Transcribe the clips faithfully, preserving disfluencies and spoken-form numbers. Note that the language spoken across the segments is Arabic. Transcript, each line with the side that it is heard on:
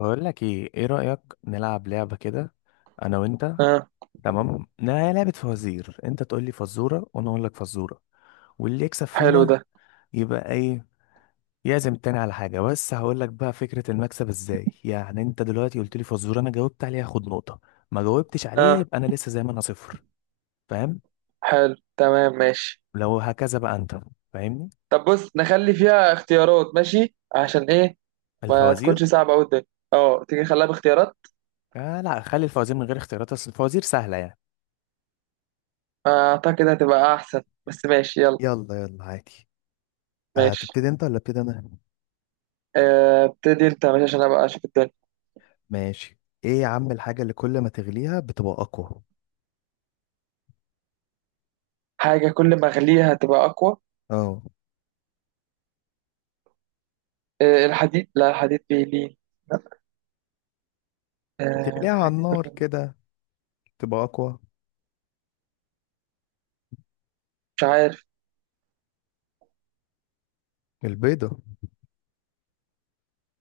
left: بقول لك ايه ايه رأيك نلعب لعبة كده؟ انا وانت.
right: اه.
left: تمام، لا هي لعبة فوازير، انت تقول لي فزورة وانا اقول لك فزورة، واللي يكسب
right: حلو
left: فينا
right: ده.
left: يبقى ايه؟ يعزم التاني على حاجة. بس هقول لك بقى فكرة المكسب ازاي. يعني انت دلوقتي قلت لي فزورة، انا جاوبت عليها، خد نقطة. ما جاوبتش عليها،
right: اه
left: يبقى انا لسه زي ما انا صفر. فاهم؟
right: حلو تمام، ماشي.
left: لو هكذا بقى انت فاهمني.
right: طب بص نخلي فيها اختيارات، ماشي. عشان ايه ما
left: الفوازير.
right: تكونش صعبة أوي الدنيا. اه تيجي نخليها باختيارات.
left: آه، لا، خلي الفوازير من غير اختيارات، اصل الفوازير سهلة يعني.
right: آه، اعتقد هتبقى احسن. بس ماشي يلا.
left: يلا يلا، عادي.
right: ماشي.
left: هتبتدي انت ولا ابتدي انا؟
right: آه، ابتدي انت ماشي عشان ابقى اشوف الدنيا.
left: ماشي. ايه يا عم الحاجة اللي كل ما تغليها بتبقى اقوى؟
right: حاجة كل ما اغليها هتبقى اقوى.
left: اه،
right: آه، الحديد. لا الحديد بيلين. لا. آه،
left: بتغليها على
right: حاجة كل
left: النار
right: ما...
left: كده تبقى اقوى.
right: مش عارف.
left: البيضة.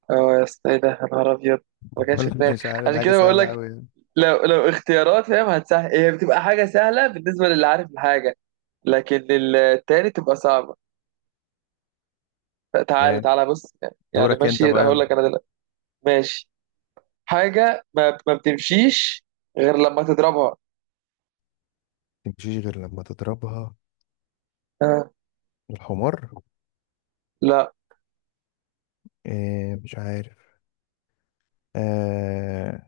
right: اه يا اسطى، ايه ده يا نهار ابيض. ما كانش في
left: ولا أنا
right: دماغي.
left: مش عارف، دي
right: عشان
left: حاجة
right: كده بقول
left: سهلة
right: لك،
left: اوي.
right: لو لو اختيارات فاهم هتسهل. هي بتبقى حاجة سهلة بالنسبة للي عارف الحاجة، لكن التاني تبقى صعبة. تعالى
left: ما،
right: تعالى بص. يعني
left: دورك انت
right: ماشي
left: بقى
right: هقول
left: يلا.
right: لك انا دلوقتي. ماشي. حاجة ما, ما بتمشيش غير لما تضربها.
left: متمشيش غير لما تضربها.
right: آه.
left: الحمار.
right: لا.
left: إيه، مش عارف. آه،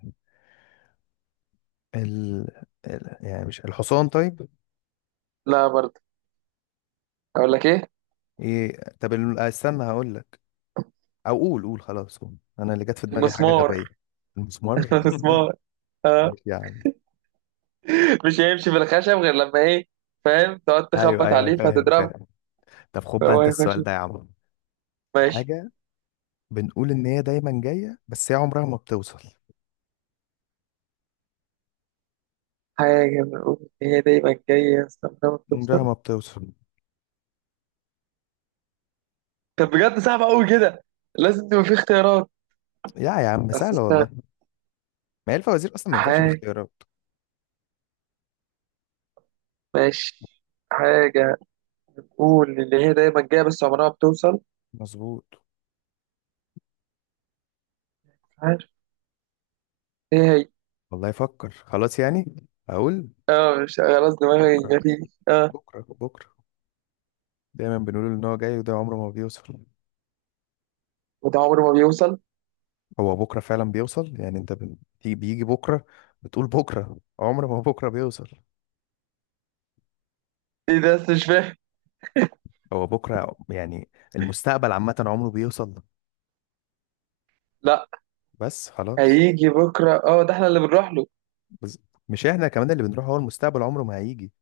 left: ال... ال... يعني مش الحصان طيب؟
right: لا برضه. اقول لك ايه.
left: ايه طب، ال- استنى هقول لك. او قول قول خلاص، قول انا اللي جت في دماغي حاجة
right: المسمار.
left: غبية. المسمار.
right: المسمار. آه.
left: ماشي يا عم.
right: مش هيمشي في الخشب غير لما ايه؟ فاهم، تقعد
left: ايوه،
right: تخبط
left: ايوه،
right: عليه
left: فاهم،
right: فتضربه،
left: فاهم. طب خد بقى
right: فهو
left: انت
right: هيخش.
left: السؤال ده يا عم.
right: ماشي.
left: حاجة بنقول إن هي دايما جاية، بس هي عمرها ما بتوصل.
right: حاجة بنقول إن هي دايما جاية، استنى، ما
left: عمرها
right: بتوصل.
left: ما بتوصل.
right: طب بجد صعبة أوي كده، لازم تبقى في اختيارات.
left: يا يا عم،
right: بس
left: سهلة والله.
right: استنى.
left: ما هي الفوازير أصلا ما ينفعش
right: حاجة.
left: باختيارات.
right: ماشي. حاجة. قول اللي هي دايما جايه بس عمرها ما بتوصل.
left: مظبوط.
right: عارف. ايه هي؟
left: والله يفكر، خلاص يعني أقول.
right: اه مش خلاص، دماغي
left: بكرة،
right: مفيش. اه
left: بكرة، بكرة. دايما بنقول إن هو جاي وده عمره ما بيوصل.
right: وده عمره ما بيوصل.
left: هو بكرة فعلا بيوصل، يعني أنت بن- بي- بيجي بكرة. بتقول بكرة عمره ما بكرة بيوصل.
right: ايه ده بس مش فاهم.
left: هو بكرة يعني المستقبل عامة عمره بيوصل.
right: لا
left: بس خلاص.
right: هيجي بكره، اه ده احنا اللي بنروح له.
left: بس مش احنا كمان اللي بنروح، هو المستقبل عمره ما هيجي.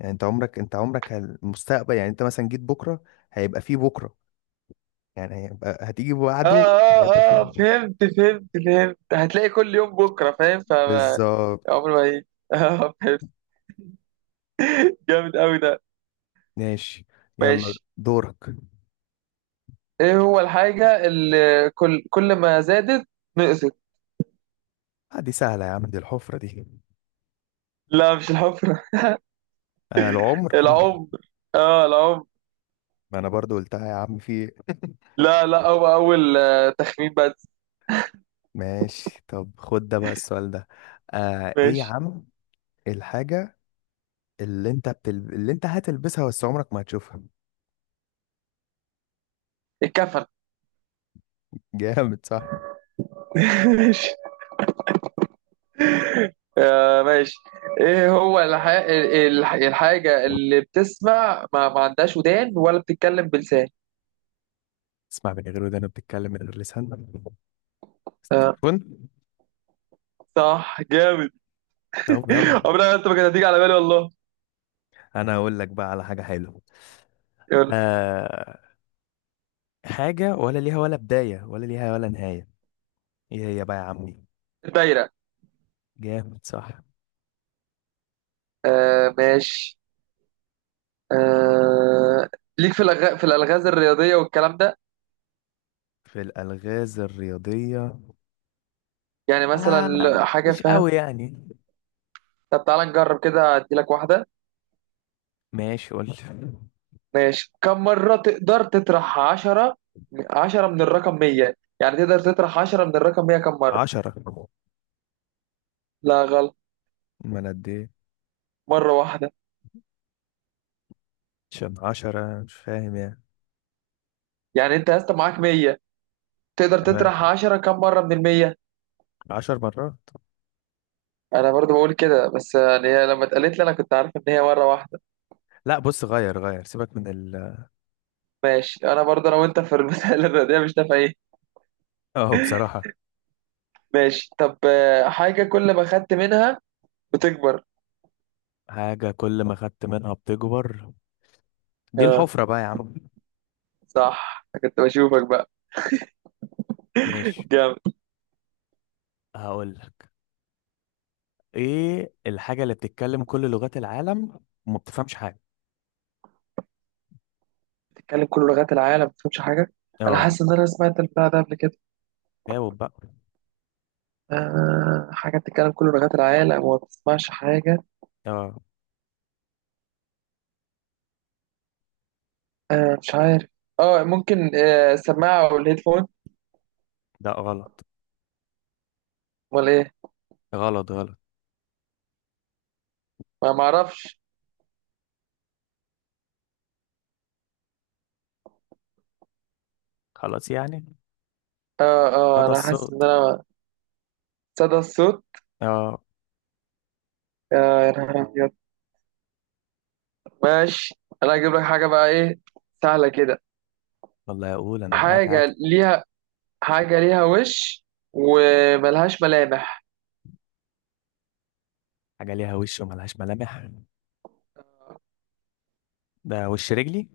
left: يعني انت عمرك انت عمرك هال- المستقبل، يعني انت مثلا جيت بكره هيبقى فيه بكره. يعني هيبقى هتيجي
right: اه
left: بعده
right: اه
left: هيبقى فيه
right: اه،
left: بكره.
right: فهمت فهمت فهمت، هتلاقي كل يوم بكره، فاهم، ف
left: بالظبط.
right: عمره ما هيجي. اه فهمت. جامد قوي ده.
left: ماشي، يلا
right: ماشي.
left: دورك.
right: ايه هو الحاجه اللي كل كل ما زادت نقصت؟
left: آه، دي سهله يا عم، دي الحفره دي.
right: لا مش الحفره.
left: آه، العمر.
right: العمر. اه العمر.
left: ما انا برضو قلتها يا عم في.
right: لا لا هو اول آه، تخمين بس.
left: ماشي، طب خد ده بقى السؤال ده. آه، ايه يا
right: ماشي.
left: عم الحاجه اللي انت بتل... اللي انت هتلبسها بس عمرك ما هتشوفها.
right: اتكفل.
left: جامد صح.
right: ماشي. آه، ماشي. ايه هو الح... الح... الحاجة اللي بتسمع ما, ما عندهاش ودان ولا بتتكلم بلسان؟
left: اسمع من غير ودانا، بتتكلم من غير لسان.
right: آه.
left: التليفون.
right: صح جامد.
left: طب يلا،
right: عمرها انت ما كانت هتيجي على بالي والله.
left: انا هقول لك بقى على حاجه حلوه.
right: يلا.
left: آه، حاجه ولا ليها ولا بدايه ولا ليها ولا نهايه. ايه هي بقى يا عمي؟
right: الدايرة.
left: جامد صح.
right: آه ماشي. آه. ليك في الأغ... في الألغاز الرياضية والكلام ده.
left: في الالغاز الرياضيه.
right: يعني
left: آه،
right: مثلا حاجة،
left: مش
right: فاهم.
left: قوي يعني.
right: طب تعالى نجرب كده، اديلك واحدة.
left: ماشي، قول.
right: ماشي. كم مرة تقدر تطرح عشرة؟ عشرة من الرقم مية. يعني تقدر تطرح عشرة من الرقم مية كم مرة؟
left: عشرة.
right: لا غلط.
left: ما انا قد ايه؟
right: مرة واحدة.
left: عشان عشرة مش فاهم يعني.
right: يعني انت يا اسطى معاك مية، تقدر
left: تمام،
right: تطرح عشرة كم مرة من المية؟
left: عشر مرات.
right: انا برضو بقول كده، بس يعني هي لما اتقالت لي انا كنت عارف ان هي مرة واحدة.
left: لا بص، غير غير سيبك من ال
right: ماشي، انا برضو انا وانت في المسائل الرياضية مش نافعين.
left: اه، بصراحة.
right: ماشي طب آه، حاجة كل ما خدت منها بتكبر.
left: حاجة كل ما خدت منها بتكبر. دي
right: اه
left: الحفرة بقى يا عم.
right: صح، أنا كنت بشوفك بقى.
left: ماشي،
right: جامد.
left: هقول. ايه الحاجة اللي بتتكلم كل لغات العالم وما بتفهمش حاجة؟
right: بتتكلم كل لغات العالم ما بتفهمش حاجة. انا
left: اه،
right: حاسس ان انا سمعت البتاع ده قبل كده.
left: جاوب بقى.
right: آه حاجة بتتكلم كل لغات العالم وما بتسمعش حاجة.
left: اه،
right: آه مش عارف. اه ممكن، آه السماعة او الهيدفون.
left: ده غلط،
right: امال ايه؟
left: غلط، غلط.
right: ما معرفش.
left: خلاص يعني.
right: اه اه
left: هذا
right: انا حاسس
left: الصوت.
right: ان انا... صدى الصوت.
left: اه.
right: آه يا نهار ابيض. ماشي. انا هجيب لك حاجه بقى، ايه سهله كده.
left: والله اقول انا معاك عادي.
right: حاجه ليها... حاجه ليها وش وملهاش ملامح.
left: حاجة ليها وش وملهاش ملامح. ده وش رجلي.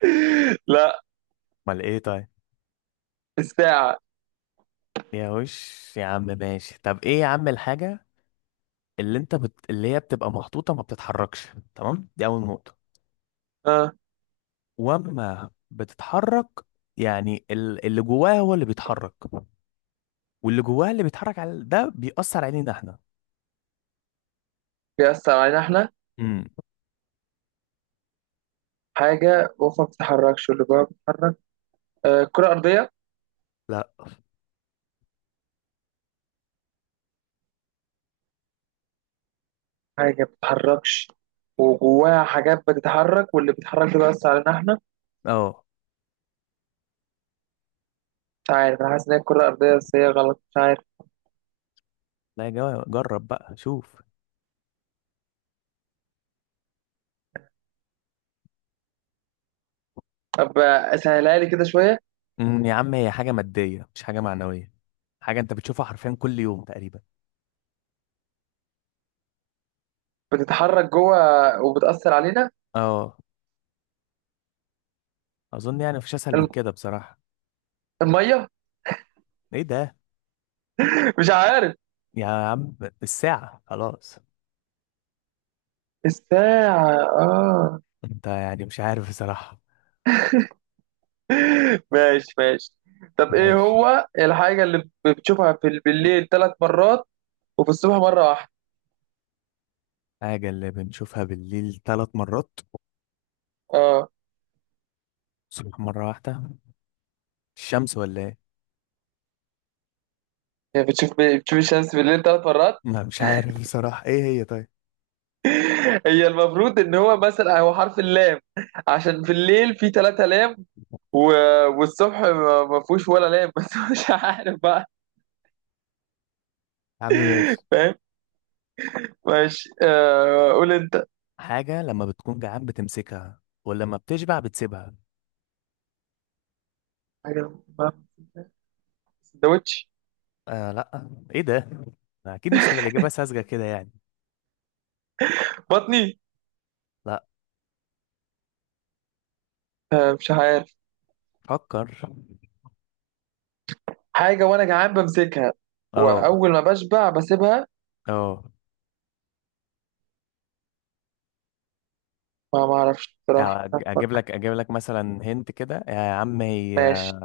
right: لا.
left: امال ايه طيب؟
right: الساعه.
left: ليها وش يا عم. ماشي، طب ايه يا عم الحاجة اللي انت بت... اللي هي بتبقى محطوطة ما بتتحركش. تمام، دي اول نقطة.
right: اه
left: واما بتتحرك، يعني ال- اللي جواها هو اللي بيتحرك، واللي جواها اللي بيتحرك على ده بيأثر علينا احنا.
right: بيأثر علينا احنا.
left: امم.
right: حاجه جوه ما بتتحركش واللي جواها بتتحرك. آه كره ارضيه.
left: لا.
right: حاجه ما بتتحركش وجواها حاجات بتتحرك واللي بيتحرك ده بيأثر علينا احنا.
left: اه.
right: مش عارف، انا حاسس ان هي الكره الارضيه بس هي غلط، مش عارف.
left: لا يا جماعة، جرب بقى شوف.
right: طب آه، سهلها لي كده شويه.
left: امم يا عم هي حاجة مادية مش حاجة معنوية. حاجة انت بتشوفها حرفيا كل يوم تقريبا.
right: بتتحرك جوه وبتأثر علينا.
left: اه، اظن يعني مفيش اسهل من
right: الم-
left: كده بصراحة.
right: المية.
left: ايه ده؟
right: مش عارف.
left: يا عم، الساعة. خلاص.
right: الساعة اه.
left: انت يعني مش عارف بصراحة.
right: ماشي ماشي. طب ايه
left: ماشي.
right: هو الحاجة اللي بتشوفها في بالليل ثلاث مرات وفي الصبح مرة واحدة؟
left: حاجة اللي بنشوفها بالليل ثلاث مرات،
right: اه.
left: الصبح مرة واحدة. الشمس ولا ايه؟
right: يعني بتشوف بتشوف الشمس بالليل ثلاث مرات.
left: ما، مش عارف بصراحة. ايه هي طيب؟
right: هي المفروض ان هو مثلا هو حرف اللام، عشان في الليل في ثلاثة لام و... والصبح ما ما فيهوش ولا لام. بس مش عارف بقى.
left: يا عم ماشي.
right: فاهم. ماشي، آه قول انت.
left: حاجة لما بتكون جعان بتمسكها ولما بتشبع بتسيبها.
right: حاجة ما- سندوتش.
left: آه، لا. ايه ده؟ اكيد مش تبقى الإجابة ساذجة كده يعني.
right: بطني.
left: لا،
right: آه، مش عارف.
left: فكر.
right: حاجة وأنا جعان بمسكها
left: اه،
right: وأول ما بشبع بسيبها.
left: اه.
right: ما معرفش بصراحة،
left: أو
right: مش
left: أج-
right: عارف
left: اجيب
right: أفكر.
left: لك اجيب لك مثلا، هنت كده يا عم، هي
right: ماشي.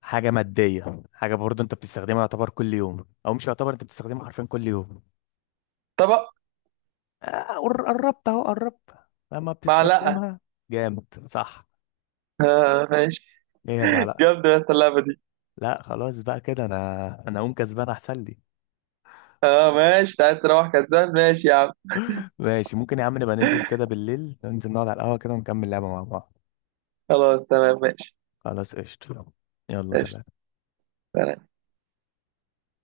left: حاجة مادية، حاجة برضو انت بتستخدمها يعتبر كل يوم، او مش يعتبر، انت بتستخدمها حرفيا كل يوم.
right: طبق.
left: آه، قر- قربت اهو، قربت. لما
right: معلقة.
left: بتستخدمها. جامد صح.
right: آه ماشي.
left: ايه هي؟ المعلقة.
right: جامدة يا أسطى اللعبة دي.
left: لا خلاص بقى كده، انا انا اقوم كسبان احسن لي.
right: اه ماشي، أنت عايز تروح كسبان، ماشي يا عم.
left: ماشي، ممكن يا عم نبقى ننزل كده بالليل، ننزل نقعد على القهوة كده ونكمل لعبة مع بعض.
right: خلاص تمام، ماشي.
left: خلاص، قشطة. يلا، سلام.
right: ماشي.